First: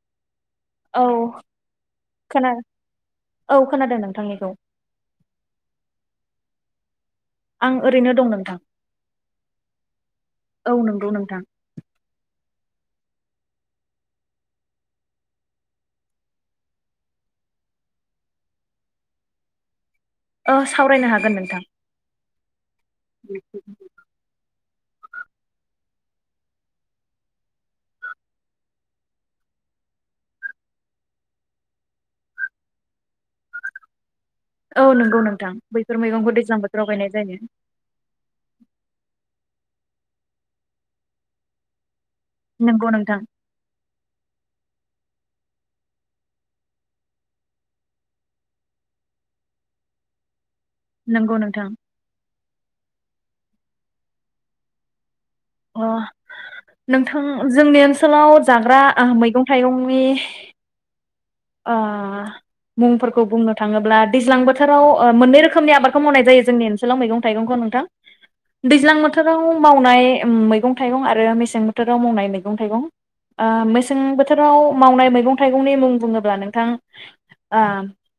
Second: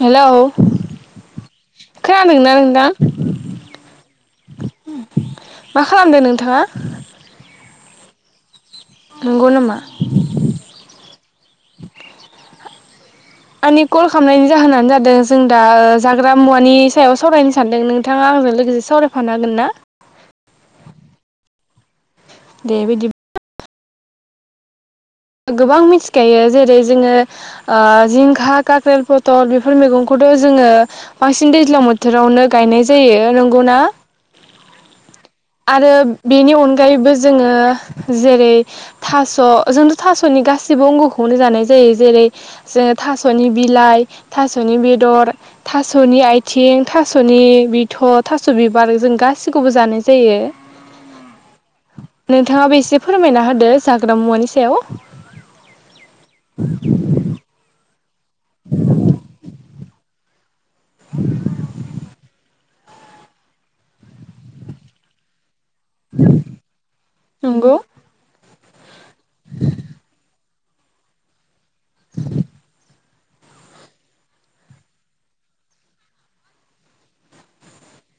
Hello औ खोना खोनादोंना नोंथां औ खोनादों नोंथांनिखौ मा खालामदों नों था आं ओरैनो दं नोंथां नंगौ नामा औ नंगौ नोंथां आंनि कल खालामनायनि जाहोनानो जादों जों दा जाग्रा मुवानि सायाव सावरायनो सानदों नोंथाङा आंजों लोगोसे सावरायफानो हागोन ना ओ सावरायनो हागोन नोंथां दे बिदि [unintelligible] गोबां मिथिखायो जेरै जोङो जिंखा काख्रेल पथल बेफोर मैगंखौथ' जोङो बांसिन दैज्लां बोथोरावनो गायनाय जायो नंगौना औ नंगौ नों आरो बेनि अनगायैबो जोङो जेरै थास' जोंथ' थास'नि गाससिबो अंग'खौनो जानाय जायो जेरै नंगौ जोङ नोंथां थास'नि बिलाइ थास'नि बेद दर थास'नि आथिं थास'नि बिथ' थास' बिबार जों गासिखौबो जानाय जा जायो नंगौ नोंथां नोंथाङाबो एसे फो फोरमायना होदो जाग्रा मुवानि सायाव अ नोंथां जोंनि ओनसो सोलाव जाग्रा मैगं थाइगं बे [inaudible] ओ मुंफोरखौ बुंनो थाङोब्ला दैज्लां बोथोराव मोननै रोखोम खोमनि आबादखौ मावनाय जायो जोंनि ओनसोलाव नंगौ नोंथां। दैज्लां बोथ थोराव मावनाय मैगं थाइगं आरो मेसें बोथोराव मावनाय मैगं थाइगं ओ मेसें बोथोराव मावनाय मैगं थाइगंनि मुं बुङोबा नोंथां ओ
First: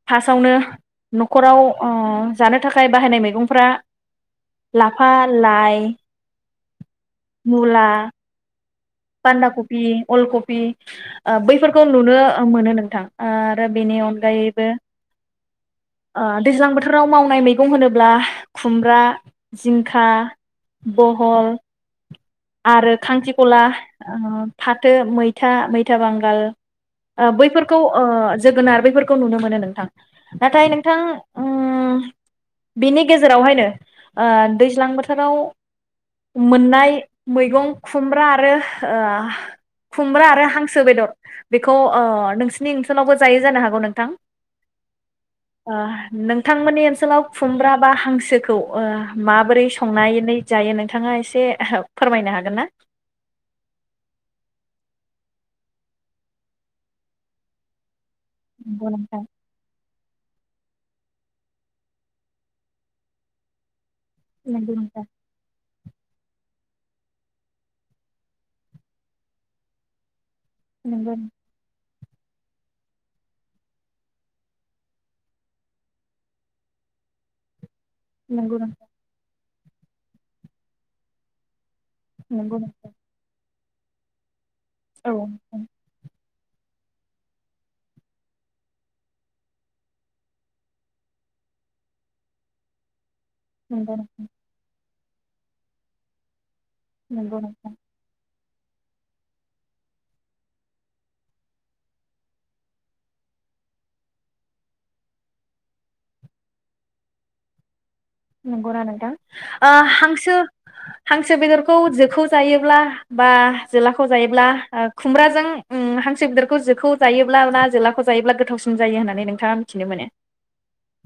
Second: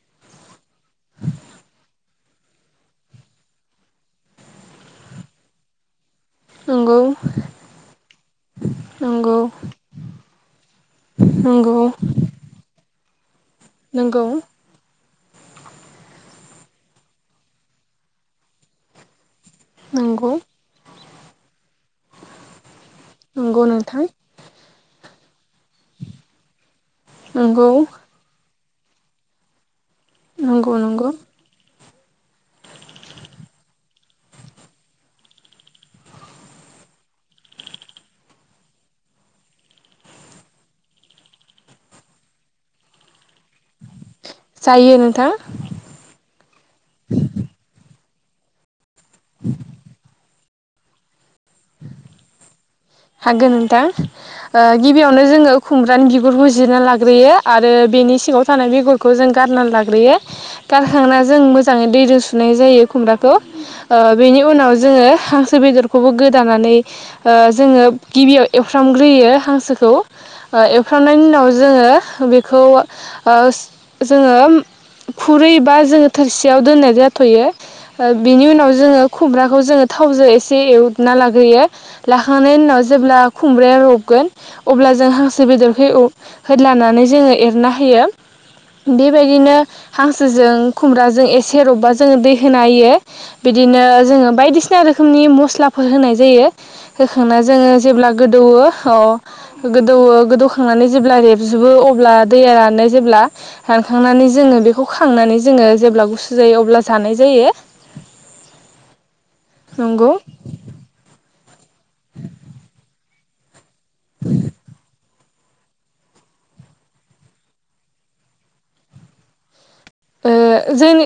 फार्सआवनो न'खराव जानो थाखाय बाहायनाय मैगंफ्रा लाफा लाइ नंगौ मुला नंगौ बान्दा कपि, अलकपि ओ नंगौ बैफोरखौ नुनो मोनो नोंथां। आरो बेनि नंगौ अनगायैबो ओ दैज्लां बोथोराव मावनाय मैगं होनोब्ला खुमब्रा जिंखा, नंगौ बहल आरो खांख्रिख'ला नंगौ नोंथां ओ फाथो मै था मैथा बांगाल ओ नंगौ बैफोरखौ ओ जोगोनार बेफोरखौ नुनो मोनो नोंथां नाथाय नंगौ नोंथां नंगौ उम बेनि गेजेरावहायनो ओ दैज्लां बोथोराव मोननाय मैगं खुमब्रा आरो ओ खुमब्रा आरो हांसो बेदर बेखौ ओ नोंसिनि ओनसोलावबो जायो जानो हागौ नोंथां जायो नोंथां अओ नोंथांमोननि ओनसोलाव खुमब्रा बा हांसो सोखौ ओ माबोरै संनानै जायो नोंथाङा एसे फोरमायनो हागोन ना? हागोन नोंथां ओ गिबियावनो जोङो खुमब्रानि बिगुरखौ जिरना लाग्रोयो आरो बेनि सिङाव थानाय नंगौ बेगरखौ नोंथां जों गारनानै लाग्रोयो। गारखांना जों मोजाङै दैजों सुनाय जायो खुमब्राखौ। ओ बेनि उनाव नंगौ नोंथां जोङो हांसो बेदर खौबो गोदानानै ओ जोङो गिबियाव एवफ्रामग्रोयो हांसोखौ। ओ नंगौ एवफ्रामनायनि उनाव जोङो बेखौ ओ जोङो खुरै बा जोङो थोरसियाव दोननाय जाथ'यो। ओ बिनि नंगौ उनाव नोंथां जोङो खुमब्रा बेखौ जोङो थावजों एसे एवना लाग्रोयो। नंगौ थानायनि उनाव नोंथां जेब्ला खुमब्राया रबगोन अब्ला जों औ हांसो नोंथां बेदरखौ एव होद्लानानै जोङो एरना होयो बेबायदिनो हांसोजों खुमब्राजों एसे रबबा जोङो दै होना होयो। बिदिनो नंगौ नोंथां जोङो बायदिसिना रो रोखोमनि मस्लाफोर होनाय जायो। होखांना नंगौ जोङो नोंथां जेब्ला गो गोदौवो अह गोदौवो गोदौखांनानै जेब्ला रेबजोबो अब्ला दैया रानो जेब्ला रानखांनानै जोङो बेखौ खांनानै जोङो जेब्ला गुसु जायो अब्ला जानाय जायो। नंगौना नोंथां ओ नंगौ हांसो हांसो बेदर खौ जोखौ जायोब्ला बा जोलाखौ जायोब्ला खुमब्राजों उम हांसो बेदरखौ जोखौ जायोब्ला ना जोलाखौ जायोब्ला गोथावसिन जायो होननानै नोंथाङा मिथिनो मोनो ओ जोंनि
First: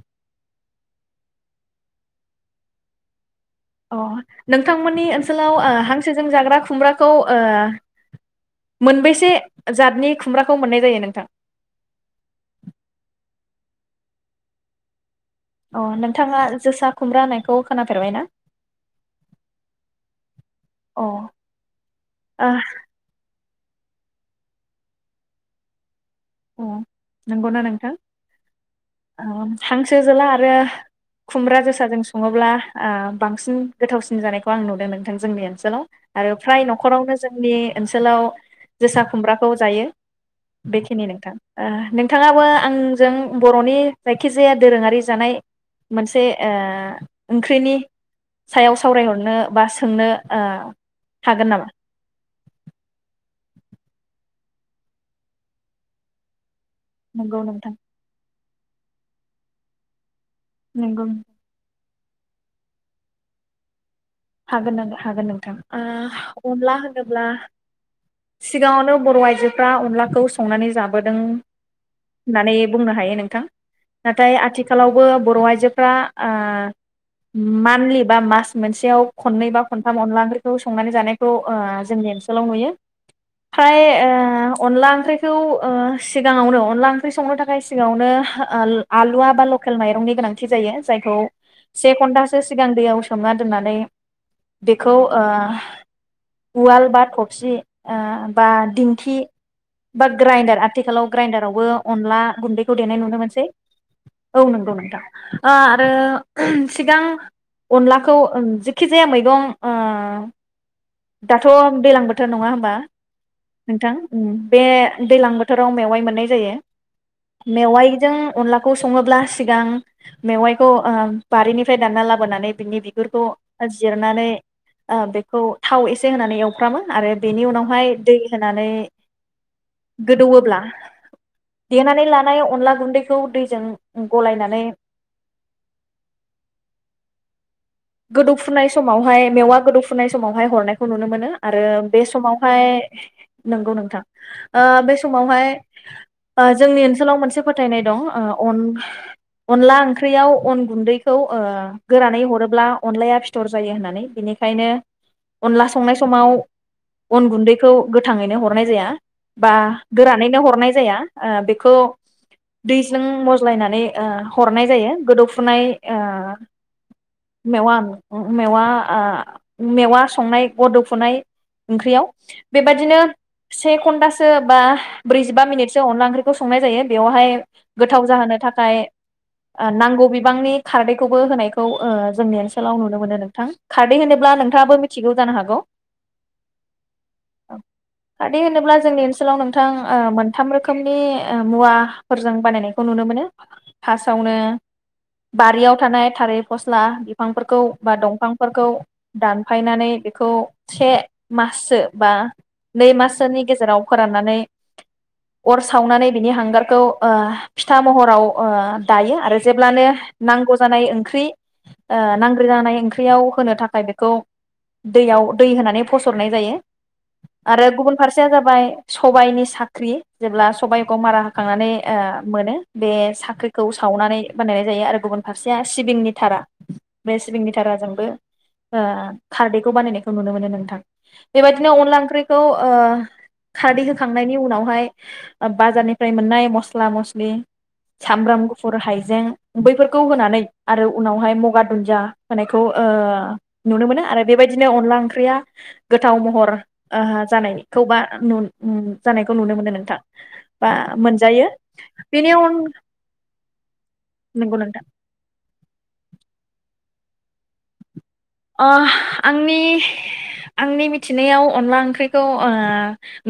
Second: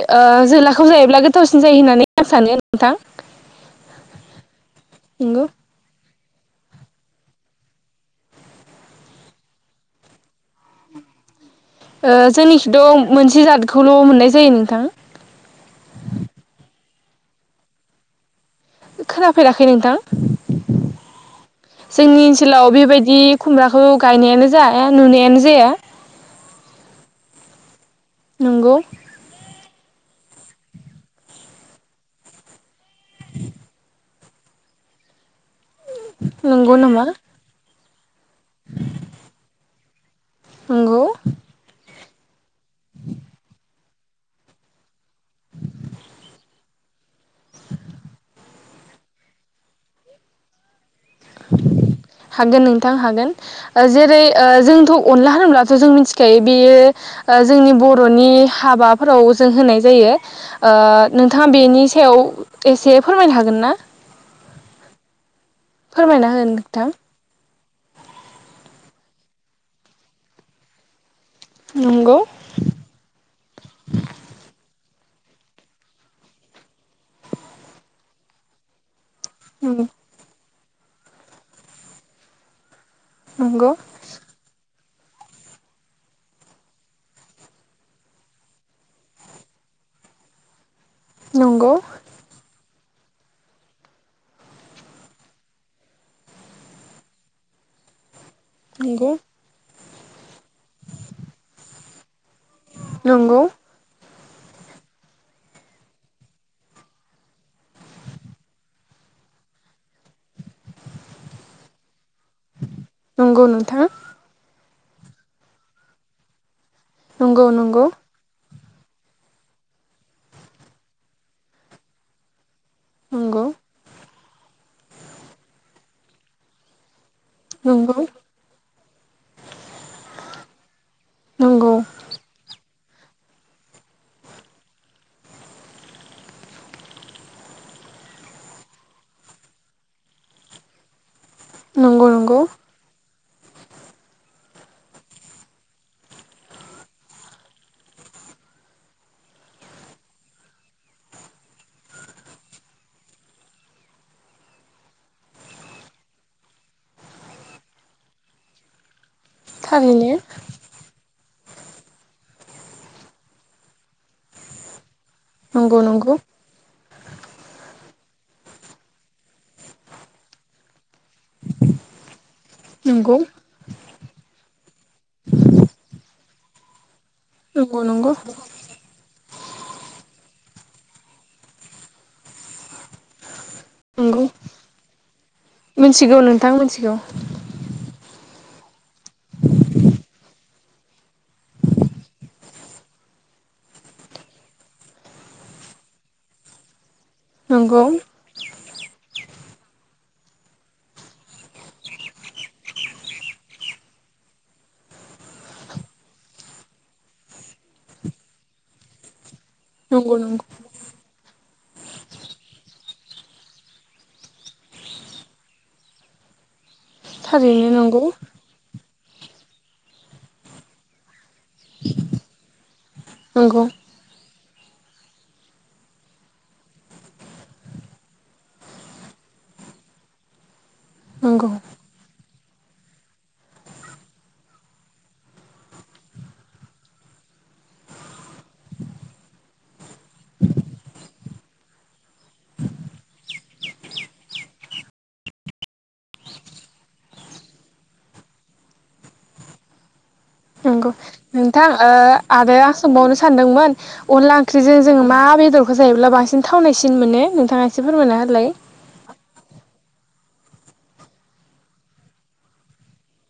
जिला गोथाव जायोब्ला गोथावसिन जायो होननानै आं सानो नोंथां। औ नोंथांमोननि नंगौ ओनसोलाव ओ हां सो जों जाग्रा खुमब्राखौ मोनबेसे जातनि खुमब्राखौ मोननाय जायो नोंथां? जोंनिखिथ' मोनसे जादखौल' मोननाय जायो नोंथां। नोंथाङा जोसा खुमब्रा होनायखौ खोनाफेरबाय ना। खोनाफेराखै नोंथां अ जोंनि ओनसोलाव बेबायदि खुमब्राखौ गायनायानो जाया नुनायानो जाया। अ नंगौना नोंथां। नंगौ। ओम हांसो जोला आरो खुमब्रा जोसाजों संङोब्ला बांसिन गोथावसिन सि जानायखौ आं नुदों नोंथां जोंनि आरो फ्राय नंगौ नामा न'खरावनो जोंनि ओनसोलाव जोसा खुमब्राखौ जायो। नंगौ बेखिनिनो। ओ नोंथांङाबो आंजों बर'नि जायखिजाया दोरोंङारि जानाय मोनसे ओ ओंख्रिनि सायाव सावरायहरनो बा सोंनो ओ हागोन नामा? हागोन नोंथां हागोन ओ जेरै ओ जोंथ' अनला होनोब्लाथ' जों मिथिखायो बेयो ओ नंगौ नोंथां जोंनि बर'नि हाबाफोराव जों होनाय जायो। ओ नंगौ नोंथाङा बेनि सायाव एसे फोरमायनो हागोन ना? हागोन नों हागोन नोंथां। फोरमायना हो ओ अनला नोंथां होनोब्ला सिगांङावनो बर' आइजोफोरा अनलाखौ संनानै जाबोदों नंगौ होननानै बुंनो हायो नोंथां नाथाय आथिखालाव बो बर' आइजोफ्रा ओ मानलि बा मास मोनसेयाव खनै बा नंगौ खनथाम अनला खौ संनानै जानायखौ ओ जोंनि ओनसोलाव नुयो। नंगौ फ्राय ओ अनला ओं ख्रिखौ ओ सिगांङावनो अनला ओंख्रि संनो थाखाय सिगांङावनो आलुवा बा लकेल माइरंनि गोनांथि जायो। जायखौ नंगौ से घण्टासो सि गां दैयाव सोमना दोननानै बेखौ ओ उवाल बा थफसि ओ बा नंगौ दिंखि बा ग्राइन्दार आथिखालाव ग्राइन्दारावबो अनला गुन्दैखौ देनाय नुनो नंगौ मोनसै। औ नंगौ नोंथां ओ आरो सिगां अनलाखौ ओं जि खिजाया मैगं ओ दाथ' दैलां बोथ थोर नंङा होमबा नोंथां? बे दैलां बोथोराव मेवाइ मोननाय जायो। नंगौ नंगौ मेवाइजों अनला खौ संङोब्ला सिगां मेवायखौ ओ बारिनिफ्राय दानना लाबोनानै बिनि बिगुरखौ नंगौ जिरनानै ओ बेखौ थाव एसे होनानै एवफ्रामो आरो बेनि उनावहाय नंगौ दै होनानै गोदौवोब्ला नंगौ देनानानै लानाय अनला गुन्दैखौ दैजों गलायनानै गोदौफुनाय समावहाय मेवा गोदौफुनाय समावहाय हरनायखौ नुनो मोनो। आरो बे नंगौ नंगौ समावहाय नंगौ नोंथां ओ बे समावहाय ओ जोंनि ओनसोलाव मोनसे फोथायनाय दं अन अनला ओंख्रियाव अन गुन्दैखौ ओ गोरानै हरोब्ला अनलाया फिथर जायो होननानै बिनिखायनो अनला संनाय समाव अन गुन्दैखौ गोथाङैनो हरनाय जाया। बा थारैनो गोरानैनो हरनाय जाया। ओ बेखौ दैजों मज्लायनानै हरनाय जायो। गोदौफुनाय नंगौ नंगौ ओ मेवा-मेवा-मेवा संनाय गद गोदौफुनाय ओंख्रियाव बेबायदिनो नंगौ से घण्टासो बा ब्रैजिबा मिनिटसो अनला ओंख्रि खौ संनाय जायो। बेवहाय नंगौ गोथाव नंगौ जाहोनो थाखाय नांगौ बिबांनि खारदैखौबो होनायखौ ओ जोंनि ओनसोलाव नुनो मोनो नोंथां। खारदै नंगौ होनोब्ला नोंथाङाबो मिथिगौ जानो हागौ मिथिगौ नोंथां मिथिगौ। खारदै होनोब्ला जोंनि ओनसोलाव नोंथां ओ मोनथाम रोखोमनि मुवाफोरजों बानायनायखौ नुनो मोनो फास्टावनो बारियाव थानाय थालिर फस्ला बिफांफोरखौ नंगौ बा दंफांफोरखौ दानफायनानै बेखौ से माससो बा नै माससोनि गेजेराव फोराननानै अर सावनानै बिनि हांगारखौ ओ फिथा महराव ओ दायो आरो जेब्लानो नंगौ नंगौ नांगौ जानाय ख्रि ओ नांग्रो जानाय ओंख्रियाव होनो थाखाय बेखौ दैयाव दै होनानै फसरनाय जायो आरो थारैनो गुबुन नंगौ फारसेया जाबाय सबाइनि साख्रि जेब्ला सबायखौ मारा होखांनानै ओ मोनो बे नंगौ साख्रिखौ सावनानै बानायनाय जायो आरो गुबुन फारसेया सिबिंनि थारा बे सिबिंनि थाराजोंबो ओ खारदैखौ बानायनायखौ नुनो मोनो नोंथां नंगौ बेबायदिनो अनला ओंख्रि खौ ओ खारदै होखांनायनि उनावहाय बाजारनिफ्राय मोननाय मस्ला मस्लि सामब्राम गुफुर हाइजें बैफोरखौ होनानै आरो उनावहाय मगाद दुन्जिया होनायखौ ओ नुनो मोनो आरो बेबायदिनो अनला ओंख्रिया गोथाव महर ओ जानायखौ बा जानायखौ नुनो मोनो नोंथां बा नंगौ मोनजायो नोंथां ओ बेनि अन आरो आं सोंबावनो सानदोंमोन अनला नंगौ नोंथां ओंख्रिजों जों मा बेदरखौ जायोब्ला बांसिन थावनायसि दिनमाने नोंथाङा एसे फोरमाय ह अ आंनि आंनि मिथिनायाव अनला ओंख्रिखौ ओ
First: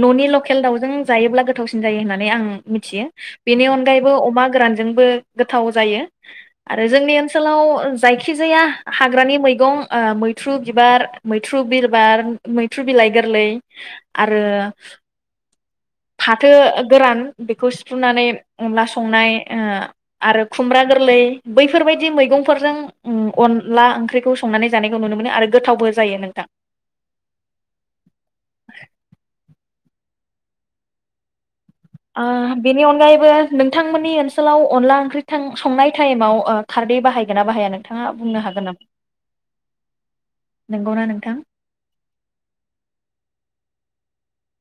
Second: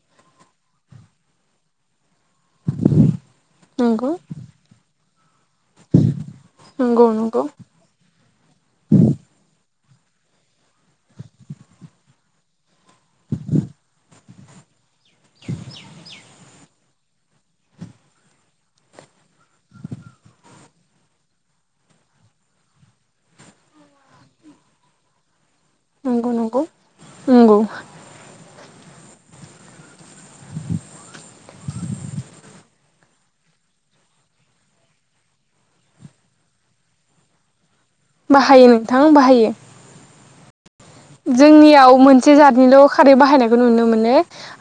ननि लकेल दाउजों जायोब्ला गोथावसिन जायो होननानै आं मिथियो बेनि नंगौ अनगायैबो अमा गोरानजोंबो गोथाव जायो आरो नंगौ जोंनि नंगौ ओनसोलाव जायखिजाया हाग्रानि मैगं ओ मैथ्रु बिबार, मैथ्रु बिरबार मैथ्रु बिलाइ गोरलै आरो फाथो गोरान बेखौ सिफ्रुनानै अनला संनाय ओ आरो खुमब्रा गोरलै बैफोरबायदि मैगंफोरजों ओं अनला ओंख्रिखौ संनानै जानायखौ नुनो मोनो आरो गोथावबो जायो नंगौ नोंथां नंगौ नंगौ ओ बेनि अनगायैबो नोंथांमोननि ओनसोलाव अनला ओंख्रि थां संनाय टाइमाव ओ खारदै बाहायगोन ना बाहाया नों बाहायो नोंथां बाहायो नंगौना नोंथां? जोंनियाव मोनसे जाथनिल खारै बाहायनायखौ नुनो मोनो नो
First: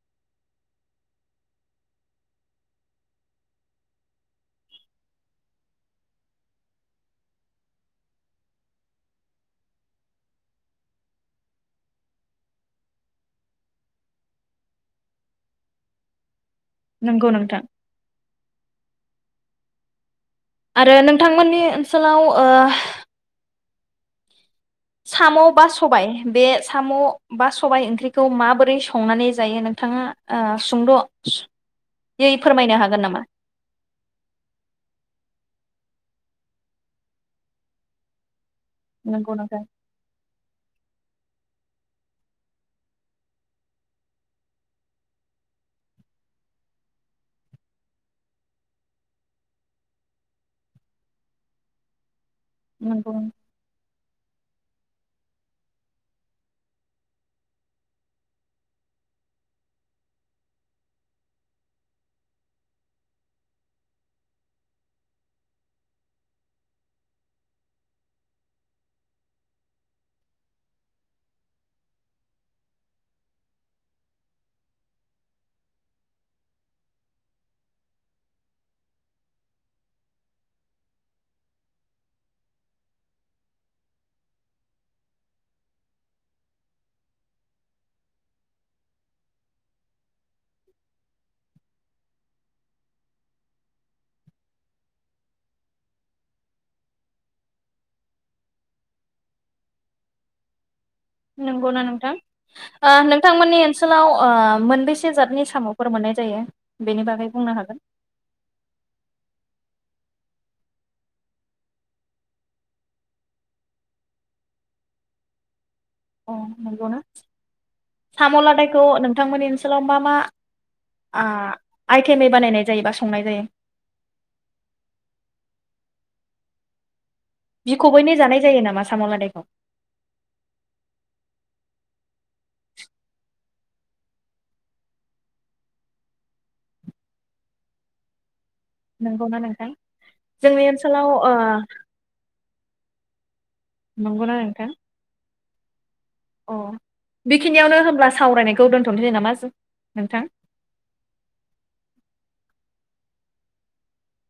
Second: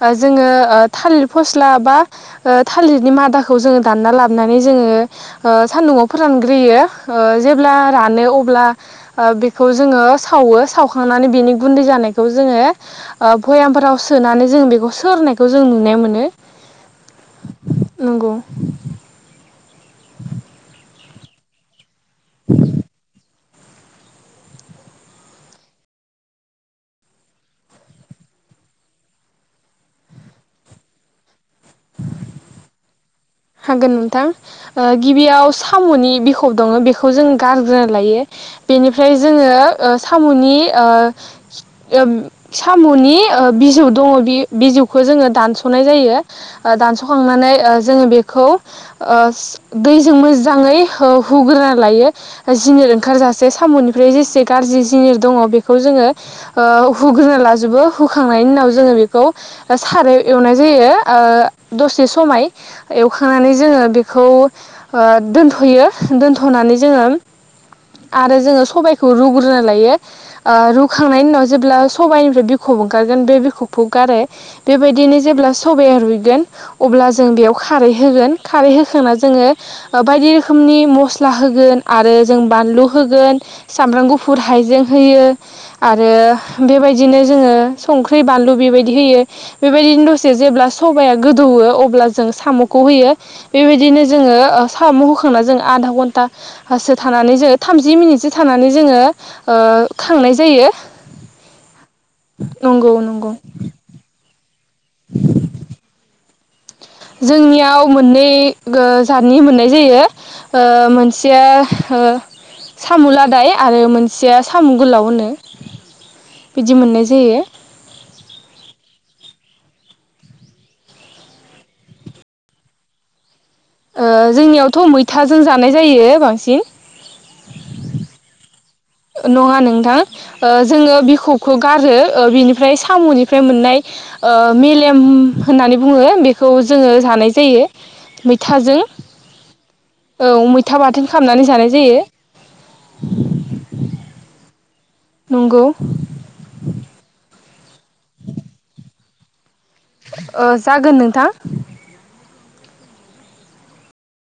ओ जोङो थालिर फस्ला बा ओ थालिरनि मादाखौ जोङो दानना लाबनानै जोङो ओ सान्दुंङाव फोरानग्रोयो ओ जेब्ला रानो अब्ला ओ बेखौ जोङो सावो सावखांनानै बेनि गुन्दै जानायखौ जोङो ओ भयामफोराव सोनानै जों बेखौ सोरनायखौ जों नुनाय मोनो नोंगौ नोंथां नंगौ रो नोंथांमोननि ओ सोलाव ओ साम' बा सबाइ बे साम बा सबाइ ओंख्रिखौ माबोरै संनानै जायो नोंथाङा ओ सुंद यै फोरमायनो हागोन नामा? हागोन नोंथां ओ गिबियाव साम'नि बिखब दङ बेखौ जों गारग्रोना लायो बेनिफ्राय नंगौ जोङो नोंथां ओ सामनि ओ एब सामनि ओ बिजौ दङ बि बिजौखौ जोङो दानसनाय जायो ओ दानसखांनानै ओ जोङो बे खौ ओ दैजों मोजाङै हो हुग्रोना लायो जिनोर नंगौ ओंखारजासे सामनि फ्राय जेसे गाज्रि जिनिर दङ बेखौ जोङो ओ हुग्रोना लाजोबो हुखांनायनि उनाव जोङो बेखौ सारायाव एवनाय जायो ओ दसे समाय एवखांनानै जोङो बेखौ ओ दोनथयो दोनथनानै जोङो आरो जोङो सबाइखौ रुग्रोना लायो ओ रुखांनायनि उनाव जेब्ला सबाइनिफ्राय बिखब ओंखारगोन बे बिखबखौ गारो बेबायदिनो जेब्ला सबाया रुइगोन अब्ला जों बेयाव खारै होगोन खारै होखांना जोङो बायदि रोखोमनि मस्ला होगोन आरो जों बानलु होगोन सामब्राम गुफुर हाइजें होयो आरो बेबायदिनो जोङो संख्रि बानलु बेबायदि होयो बेबायदिनो दसे जेब्ला सबाया गोदौवो अब्ला जों साम खौ होयो बेबायदिनो जोङो साम होखांना जों आधा घन्टा सो थानानै जोङो थामजि मिनिटसो थानानै जोङो ओ खांनाय जायो नंगौना नोंथां नंगौ ओ नंगौ नोंथांमोननि ओनसोलाव ओ मोनबेसे जातनि साम'फोर मोननाय जायो? बेनि बागै बुंनो हागोन? जोंनियाव मोननै गो जातनि मोननाय जायो ओ मोनसेया साम' लादाय आरो मोनसेया साम' गोलाव होनो अ बिदि नंगौना मोननाय जायो साम' लादायखौ नों नोंथांमोननि ओनसोलाव मा मा आ आइटेमै बानायनाय जायो बा संनाय जायो? ओ जोंनियावथ' मैथाजों जानाय जायो बांसिन बिखौबैनो जानाय जायो नामा? साम' लादायखौ नङा नोंथां ओ जोङो बिखब खौ गारो ओ बिनिफ्राय साम'निफ्राय मोननाय मेलेम होननानै बुङो बेखौ जोङो जानाय जायो मै थाजों नंगौना नोंथां औ जोंनि मैथा बाथोन ओनसोलाव ओ खालामनानै जानाय जायो [inaudible] नंगना नोंथां नंगौ अ बेखिनियावनो होनब्ला सावरायनायखौ दोन्थ'नोसैै नामा जों नोंथां ओ जागोन नोंथां